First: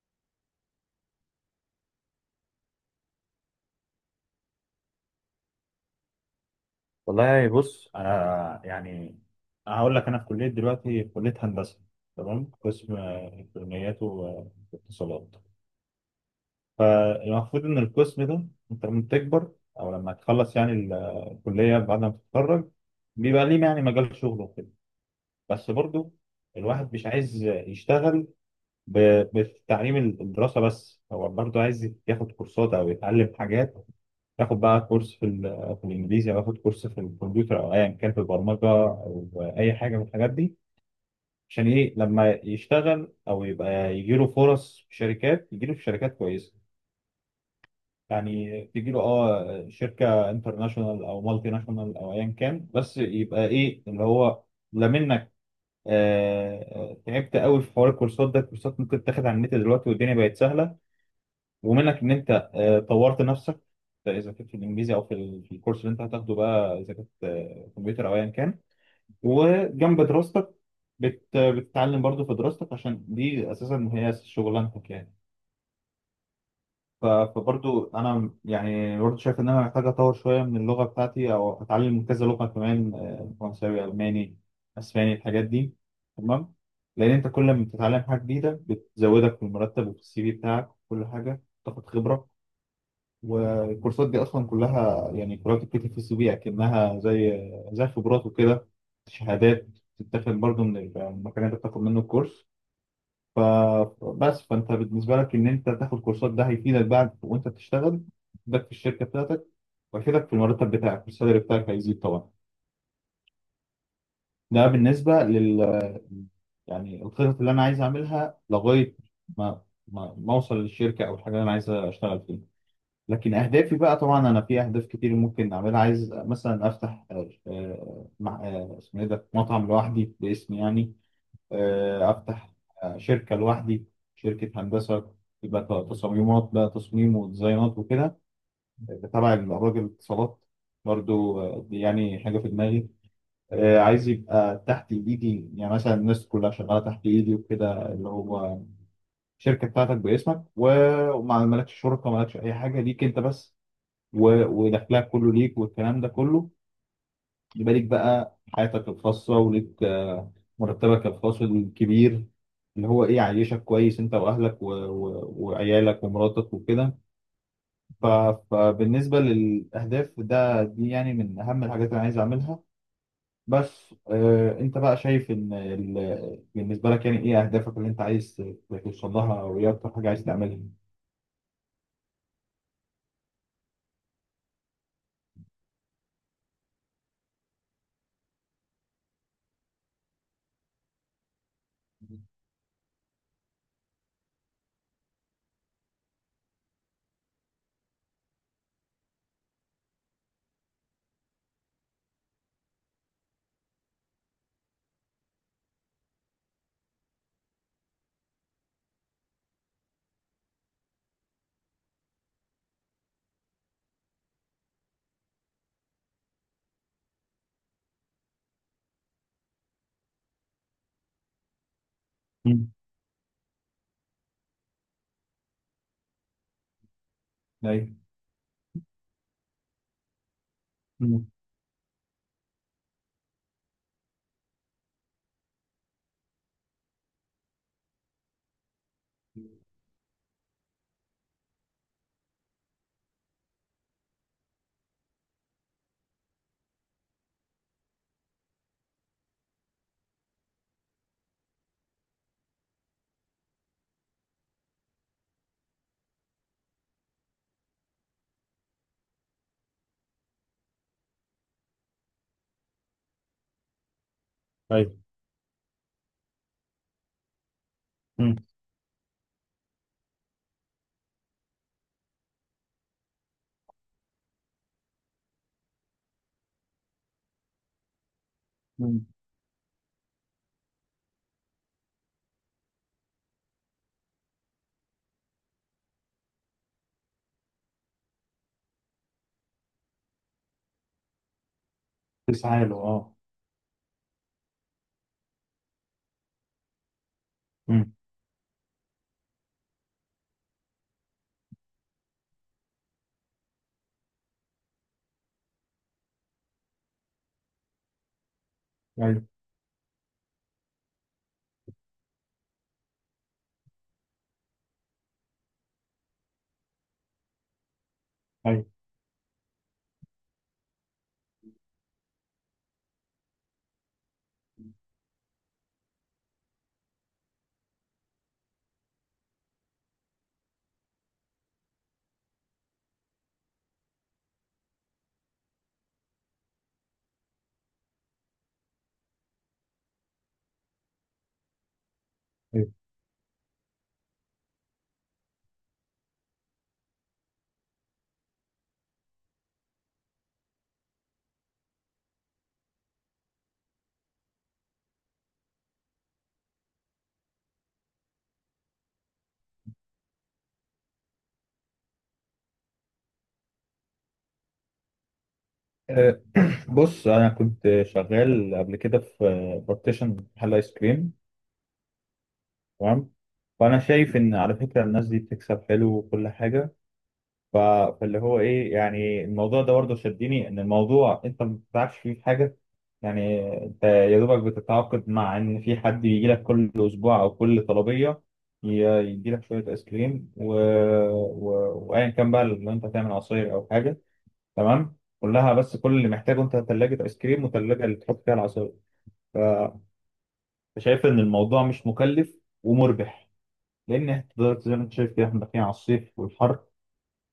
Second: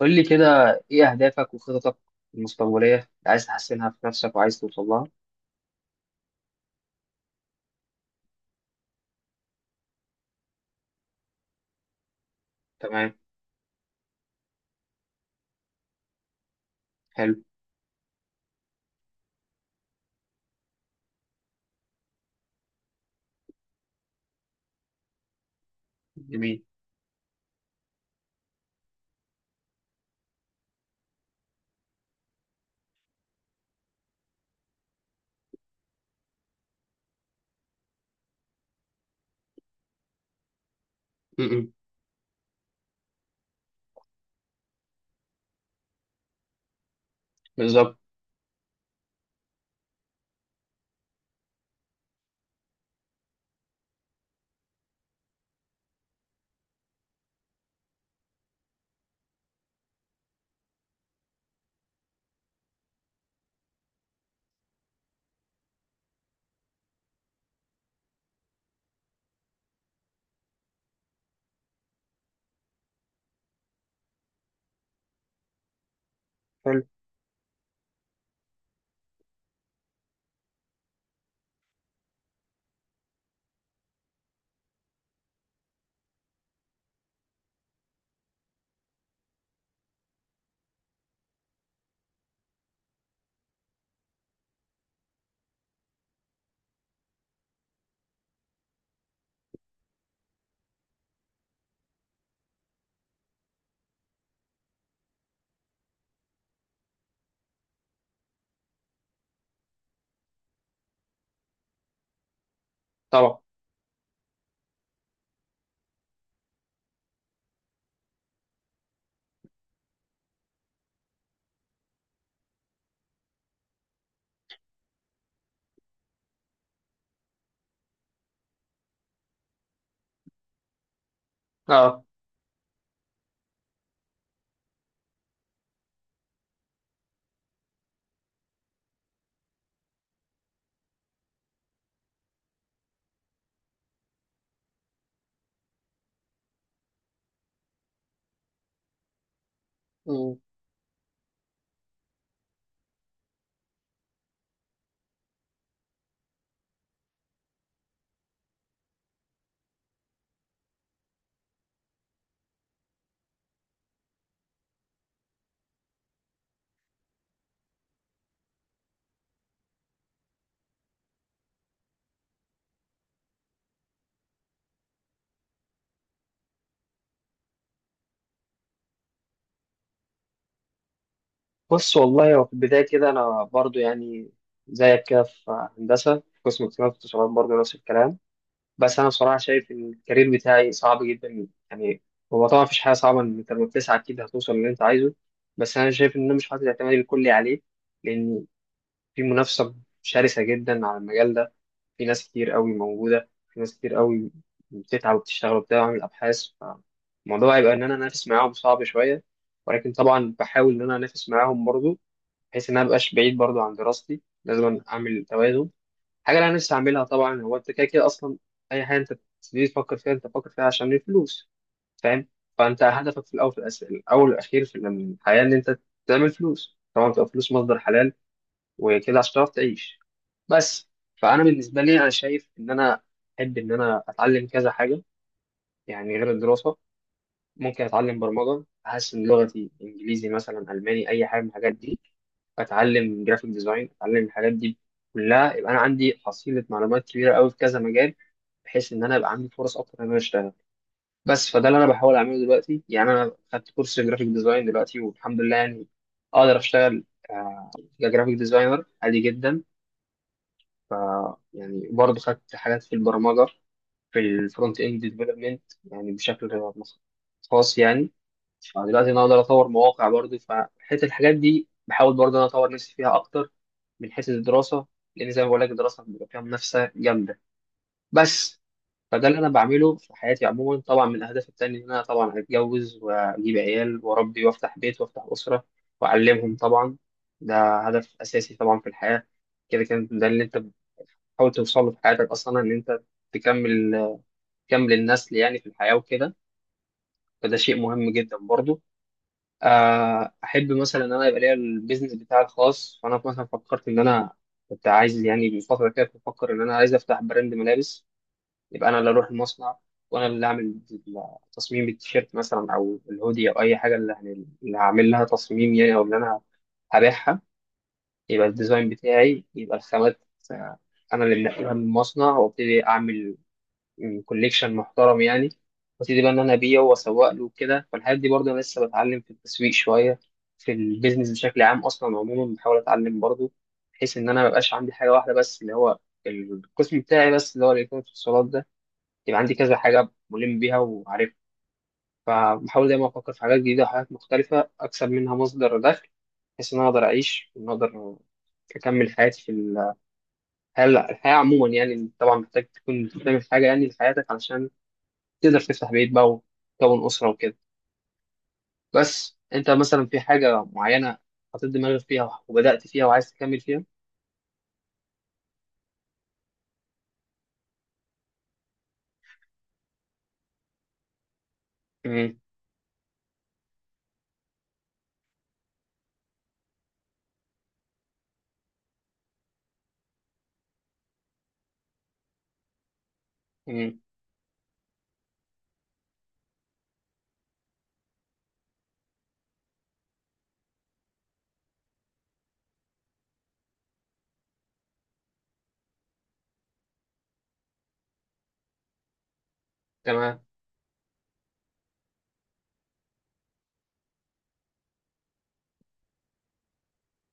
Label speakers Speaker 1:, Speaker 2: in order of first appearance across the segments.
Speaker 1: قول لي كده، ايه اهدافك وخططك المستقبليه اللي عايز تحسنها في نفسك وعايز توصل لها؟
Speaker 2: والله بص انا يعني هقول لك انا في كليه دلوقتي في كليه هندسه. تمام. قسم
Speaker 1: تمام.
Speaker 2: الكترونيات واتصالات.
Speaker 1: حلو.
Speaker 2: فالمفروض ان القسم ده انت لما تكبر او لما تخلص يعني الكليه بعد ما تتخرج بيبقى ليه يعني مجال شغل وكده. بس برضو
Speaker 1: جميل.
Speaker 2: الواحد مش عايز يشتغل بتعليم الدراسه، بس هو برضو عايز ياخد كورسات او يتعلم حاجات، اخد بقى كورس في الانجليزي، او اخد كورس في الكمبيوتر، او ايا كان في البرمجه، او اي حاجه من الحاجات دي. عشان
Speaker 1: م-م.
Speaker 2: ايه؟ لما يشتغل او يبقى يجي له فرص في شركات، يجي له في شركات كويسه،
Speaker 1: بالظبط.
Speaker 2: يعني تجي له اه شركه انترناشونال او مالتي ناشونال او ايا كان، بس يبقى ايه اللي هو لا منك. آه، تعبت قوي في حوار الكورسات ده. الكورسات ممكن تاخد على النت دلوقتي والدنيا بقت سهله، ومنك ان انت طورت نفسك. اذا كنت في الانجليزي او في الكورس اللي انت هتاخده، بقى اذا كنت كمبيوتر او ايا كان، وجنب دراستك بتتعلم برضو في دراستك، عشان دي اساسا هي شغلانتك يعني.
Speaker 1: حلو.
Speaker 2: فبرضو انا يعني برضو شايف ان انا محتاج اطور شويه من اللغه بتاعتي او اتعلم كذا لغه كمان، فرنساوي، الماني، اسباني، الحاجات دي. تمام. لان انت كل ما بتتعلم حاجه جديده بتزودك في المرتب وفي السي في بتاعك، وكل حاجه تاخد خبره. والكورسات دي اصلا كلها يعني كلها بتتكتب في السي في، اكنها زي خبرات وكده. شهادات بتتاخد برضه من المكان اللي بتاخد منه الكورس. فبس، فانت بالنسبه لك ان انت تاخد كورسات، ده هيفيدك بعد وانت بتشتغل، هيفيدك في الشركه بتاعتك، وهيفيدك في المرتب بتاعك، والسالري بتاعك هيزيد طبعا.
Speaker 1: طبعا.
Speaker 2: ده بالنسبه لل يعني الخطط اللي انا عايز اعملها لغايه ما ما اوصل للشركه او الحاجه اللي انا عايز اشتغل فيها. لكن اهدافي بقى، طبعا انا في اهداف كتير ممكن اعملها. عايز مثلا افتح، آه، آه، مع آه، اسمه ايه ده، مطعم لوحدي باسمي يعني.
Speaker 1: اه.
Speaker 2: افتح شركه لوحدي، شركه هندسه، يبقى تصميمات بقى، تصميم وديزاينات وكده، تبع الراجل الاتصالات. برضو دي يعني حاجه في دماغي. عايز يبقى تحت ايدي، يعني مثلا الناس كلها شغاله تحت ايدي وكده، اللي هو الشركه بتاعتك
Speaker 1: م.
Speaker 2: باسمك، وما مالكش شركه، مالكش اي حاجه ليك انت بس، ودخلها كله ليك، والكلام ده كله. يبقى ليك بقى حياتك الخاصة، وليك مرتبك الخاص الكبير، اللي هو ايه يعيشك كويس انت واهلك وعيالك ومراتك وكده. ف... فبالنسبة للأهداف ده، دي يعني من أهم الحاجات اللي أنا عايز أعملها. بس أنت بقى شايف إن بالنسبة لك يعني إيه أهدافك اللي أنت عايز توصل لها، أو إيه أكتر حاجة عايز تعملها؟
Speaker 1: بص، والله هو في البدايه كده انا برضو يعني زيك كده في هندسه، في قسم اتصالات، واتصالات برضو نفس الكلام. بس انا بصراحه شايف ان الكارير بتاعي صعب جدا يعني. هو طبعا مفيش حاجه صعبه، ان انت لما بتسعى اكيد هتوصل للي انت عايزه. بس انا شايف ان انا مش حاطط اعتمادي الكلي عليه، لان في منافسه شرسه جدا على المجال ده. في ناس كتير قوي موجودة، في ناس كتير قوي بتتعب وبتشتغل وبتاع وعامل أبحاث، فالموضوع هيبقى إن أنا أنافس معاهم صعب شوية. ولكن طبعا بحاول إن أنا أنافس معاهم برضو، بحيث إن أنا مبقاش بعيد برضو عن دراستي. لازم أعمل توازن. حاجة اللي أنا نفسي أعملها طبعا، هو أنت كده كده أصلا أي حاجة أنت بتبتدي تفكر فيها أنت بتفكر فيها عشان الفلوس، فاهم؟
Speaker 2: مم.
Speaker 1: فأنت هدفك في الأول والأخير في الحياة إن أنت تعمل فلوس، طبعا تبقى فلوس مصدر
Speaker 2: أيوه.
Speaker 1: حلال وكده عشان تعرف تعيش بس.
Speaker 2: مم.
Speaker 1: فانا بالنسبه لي انا شايف ان انا احب ان انا اتعلم كذا حاجه، يعني غير الدراسه. ممكن اتعلم برمجه، احسن لغتي انجليزي، مثلا الماني، اي حاجه من الحاجات دي. اتعلم جرافيك ديزاين، اتعلم الحاجات دي كلها. يبقى انا عندي حصيله معلومات كبيره قوي في كذا مجال، بحيث ان انا يبقى عندي فرص اكتر ان انا اشتغل بس. فده اللي انا بحاول اعمله دلوقتي. يعني انا خدت كورس جرافيك ديزاين دلوقتي والحمد لله، يعني اقدر اشتغل آه، كجرافيك ديزاينر عادي جدا. ف يعني برضه خدت حاجات في البرمجة، في الفرونت
Speaker 2: أيوه.
Speaker 1: اند ديفلوبمنت، يعني بشكل خاص يعني.
Speaker 2: مم.
Speaker 1: فدلوقتي انا اقدر اطور مواقع برضه، فحته الحاجات دي بحاول برضه انا اطور نفسي فيها اكتر من حيث الدراسة. لان زي ما بقول لك الدراسة بيبقى فيها منافسة جامدة بس.
Speaker 2: مم.
Speaker 1: فده اللي انا بعمله في حياتي عموما. طبعا من اهدافي التانية ان انا طبعا اتجوز واجيب عيال واربي وافتح بيت وافتح اسرة واعلمهم طبعا. ده هدف اساسي طبعا في الحياة. كده كان ده اللي انت تحاول توصل له في حياتك اصلا،
Speaker 2: تسعى
Speaker 1: ان انت
Speaker 2: له.
Speaker 1: تكمل تكمل النسل يعني في الحياه وكده. فده شيء
Speaker 2: أه.
Speaker 1: مهم جدا برضو. احب مثلا ان انا يبقى ليا البيزنس بتاعي الخاص. فانا مثلا فكرت ان انا كنت عايز يعني من فتره كده، كنت بفكر ان انا عايز افتح براند ملابس. يبقى انا اللي
Speaker 2: ايوه.
Speaker 1: اروح المصنع، وانا اللي اعمل تصميم التيشيرت مثلا او الهودي او اي حاجه اللي هعمل لها تصميم يعني، او اللي انا هبيعها. يبقى
Speaker 2: ايوه.
Speaker 1: الديزاين بتاعي، يبقى الخامات آه، انا اللي منقلها من المصنع، وابتدي اعمل كوليكشن محترم يعني، وابتدي بقى ان انا ابيعه واسوق له وكده. فالحاجات دي برضه انا لسه بتعلم في التسويق شويه، في البيزنس بشكل عام اصلا. عموما بحاول اتعلم برضه، بحيث ان انا ما يبقاش عندي حاجه واحده بس اللي هو القسم بتاعي، بس اللي هو الالكترونيات والاتصالات ده. يبقى عندي كذا حاجه ملم بيها وعارفها.
Speaker 2: ايوه.
Speaker 1: فبحاول دايما افكر في حاجات جديده وحاجات مختلفه اكسب منها مصدر دخل، بحيث ان انا اقدر اعيش وان اقدر اكمل حياتي في الحياة عموما يعني. طبعا محتاج تكون بتعمل حاجه يعني لحياتك، علشان تقدر تفتح بيت بقى وتكون أسرة وكده. بس أنت مثلا في حاجة معينة حطيت دماغك فيها وبدأت فيها وعايز تكمل فيها؟
Speaker 2: آه، بص انا كنت شغال قبل كده في بارتيشن محل ايس كريم.
Speaker 1: امم.
Speaker 2: تمام. فانا شايف ان على فكره الناس دي بتكسب حلو وكل حاجه. ف- فاللي هو ايه يعني، الموضوع ده برضه شدني، ان الموضوع انت ما بتتعبش فيه في حاجه، يعني انت
Speaker 1: امم.
Speaker 2: يا دوبك بتتعاقد مع ان في حد يجي لك كل اسبوع او كل طلبيه، يدي لك شويه ايس كريم وايا كان، بقى لو انت هتعمل عصير او حاجه. تمام، كلها، بس كل اللي محتاجه انت ثلاجه ايس كريم وثلاجه اللي تحط فيها العصاير. ف-
Speaker 1: تمام.
Speaker 2: فشايف ان الموضوع مش مكلف ومربح، لان إحنا دلوقتي زي ما انت شايف كده احنا داخلين على الصيف والحر.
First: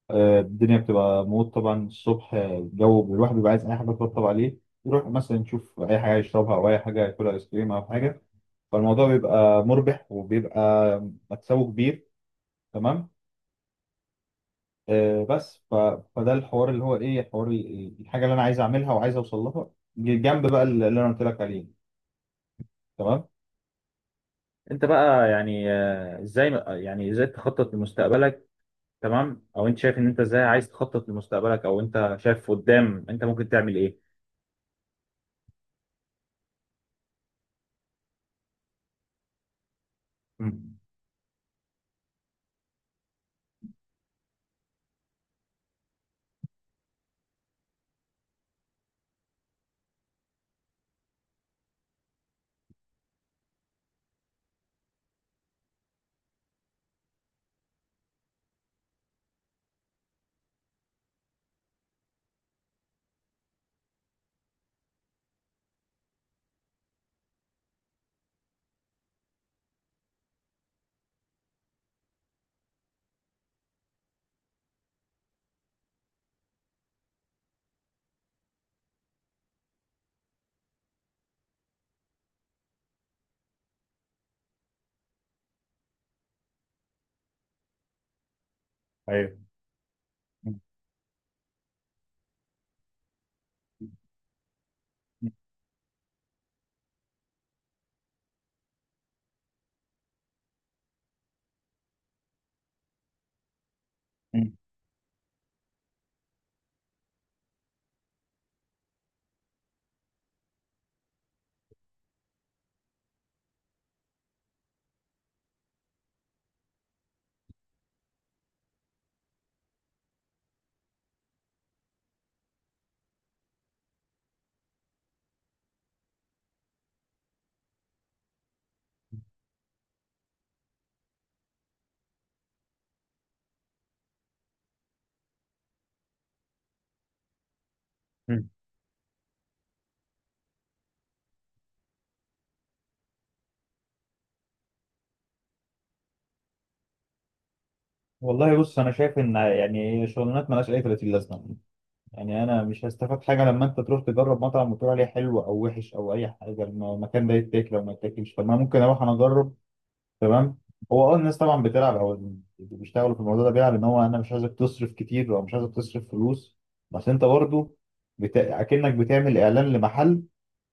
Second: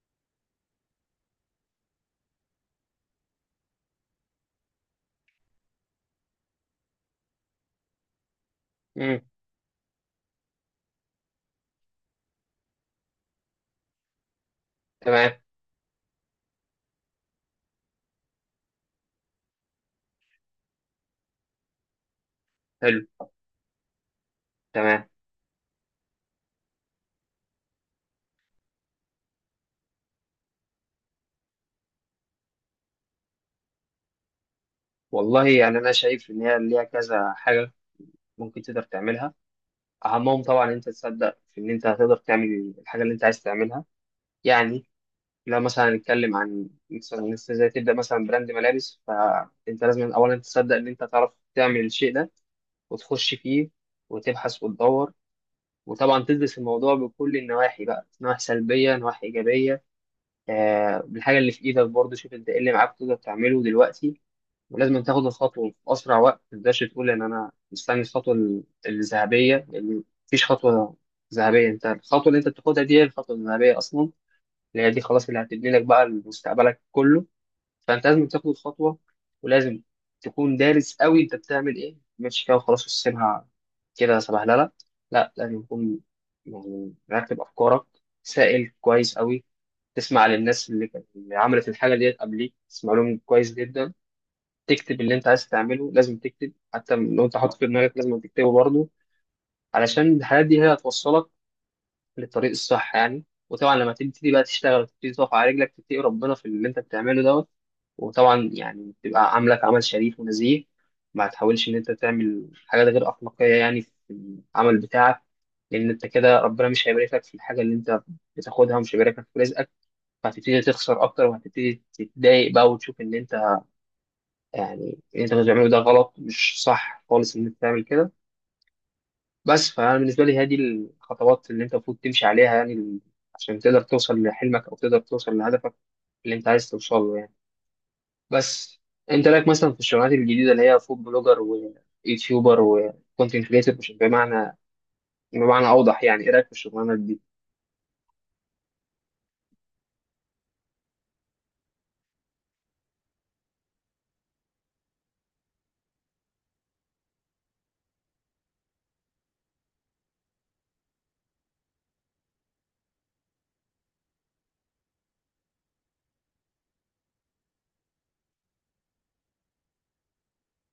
Speaker 2: الدنيا بتبقى موت طبعا، الصبح الجو، الواحد بيبقى عايز اي حاجه تطبطب عليه، يروح مثلا يشوف اي حاجه يشربها او اي حاجه ياكلها، ايس كريم او حاجه. فالموضوع
Speaker 1: امم.
Speaker 2: بيبقى مربح وبيبقى مكسبه كبير. تمام. آه،
Speaker 1: تمام.
Speaker 2: بس ف... فده الحوار اللي هو ايه، حوار الحاجه اللي انا عايز اعملها وعايز اوصل لها، جنب بقى اللي انا قلت لك عليه.
Speaker 1: حلو.
Speaker 2: تمام. انت
Speaker 1: تمام.
Speaker 2: بقى يعني ازاي، يعني ازاي تخطط لمستقبلك؟ تمام. او انت شايف ان انت ازاي عايز تخطط لمستقبلك، او انت شايف قدام انت ممكن تعمل ايه؟
Speaker 1: والله يعني أنا شايف إن هي ليها كذا حاجة ممكن تقدر تعملها. أهمهم طبعا إن
Speaker 2: مم.
Speaker 1: أنت تصدق في إن أنت هتقدر تعمل الحاجة اللي أنت عايز تعملها. يعني لو مثلا نتكلم عن مثلا إن أنت ازاي تبدأ مثلا براند ملابس، فأنت لازم أولا تصدق إن أنت تعرف تعمل الشيء ده، وتخش فيه وتبحث وتدور. وطبعا تدرس الموضوع بكل النواحي بقى، نواحي سلبية، نواحي إيجابية. بالحاجة اللي في إيدك برضه، شوف أنت إيه اللي معاك تقدر تعمله دلوقتي. ولازم تاخد الخطوة في أسرع وقت، ما تقدرش تقول إن أنا مستني الخطوة الذهبية، لأن مفيش خطوة ذهبية. أنت الخطوة اللي أنت بتاخدها دي هي الخطوة الذهبية أصلا، اللي هي دي خلاص اللي هتبني لك بقى مستقبلك كله. فانت لازم تاخد الخطوه، ولازم تكون دارس قوي انت بتعمل ايه، مش كده وخلاص وتسيبها كده صباح. لا، لا، لا، لازم تكون يعني مرتب افكارك، سائل كويس
Speaker 2: ايوه.
Speaker 1: قوي. تسمع للناس اللي عملت الحاجه ديت قبليك، تسمع لهم كويس جدا. تكتب اللي انت عايز تعمله، لازم تكتب حتى لو انت حاطط في دماغك لازم تكتبه برضه، علشان الحاجات دي هي هتوصلك للطريق الصح يعني. وطبعا لما تبتدي بقى
Speaker 2: مم.
Speaker 1: تشتغل وتبتدي تقف على رجلك، تتقي ربنا في اللي انت بتعمله دوت. وطبعا يعني تبقى عاملك عمل شريف ونزيه، ما تحاولش ان انت تعمل حاجات غير اخلاقيه يعني في العمل بتاعك. لان انت كده ربنا مش هيباركلك في الحاجه اللي انت بتاخدها، ومش هيباركلك في رزقك. فهتبتدي تخسر اكتر، وهتبتدي تتضايق بقى وتشوف ان انت يعني اللي انت بتعمله ده غلط، مش صح خالص ان انت تعمل كده بس. فانا بالنسبه لي هذه الخطوات اللي انت المفروض تمشي عليها، يعني عشان تقدر توصل لحلمك او تقدر توصل لهدفك اللي انت عايز توصله يعني
Speaker 2: مم.
Speaker 1: بس. انت رايك مثلا في الشغلانات الجديده اللي هي فود بلوجر ويوتيوبر وكونتنت كريتور، بمعنى اوضح، يعني ايه رايك في الشغلانات دي؟
Speaker 2: والله بص انا شايف ان يعني شغلانات مالهاش اي 30 لازمه. يعني انا مش هستفاد حاجه لما انت تروح تجرب مطعم وتقول عليه حلو او وحش او اي حاجه، المكان ده يتاكل او ما يتاكلش؟ طب ما ممكن اروح انا اجرب. تمام. هو اه الناس طبعا بتلعب، او اللي بيشتغلوا في الموضوع ده بيلعب، ان هو انا مش عايزك تصرف كتير او مش عايزك تصرف فلوس، بس انت برضه اكنك بتعمل اعلان لمحل.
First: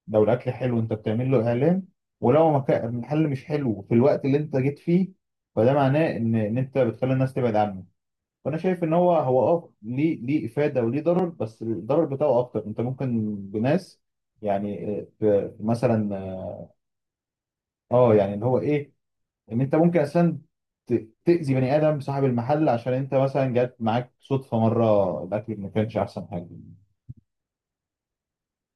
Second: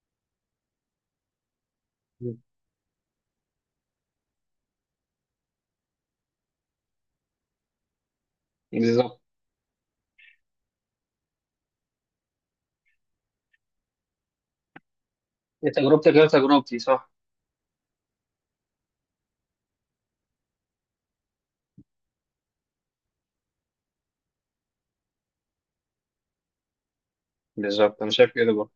Speaker 2: لو الاكل حلو، انت بتعمل له اعلان،
Speaker 1: مم.
Speaker 2: ولو مكان المحل مش حلو في الوقت اللي انت جيت فيه، فده معناه ان انت بتخلي الناس تبعد عنه. وانا شايف ان هو
Speaker 1: بالظبط.
Speaker 2: هو اه ليه افاده وليه ضرر، بس الضرر بتاعه اكتر، انت ممكن بناس، يعني
Speaker 1: إيه تجربتك
Speaker 2: مثلا
Speaker 1: غير تجربتي، صح؟
Speaker 2: اه، يعني اللي هو ايه، ان انت ممكن اصلا تاذي بني ادم صاحب المحل، عشان انت مثلا جات معاك صدفه مره الاكل ما كانش احسن حاجه.
Speaker 1: بالظبط. انا شايف كده برضه.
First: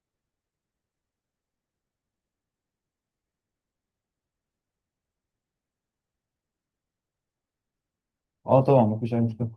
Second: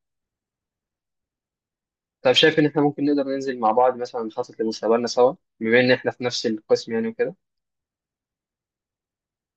Speaker 1: طب شايف ان احنا ممكن نقدر ننزل مع بعض مثلا نخطط لمستقبلنا سوا، بما ان احنا في نفس القسم يعني وكده؟
Speaker 2: اه طبعا ما فيش اي مشكله.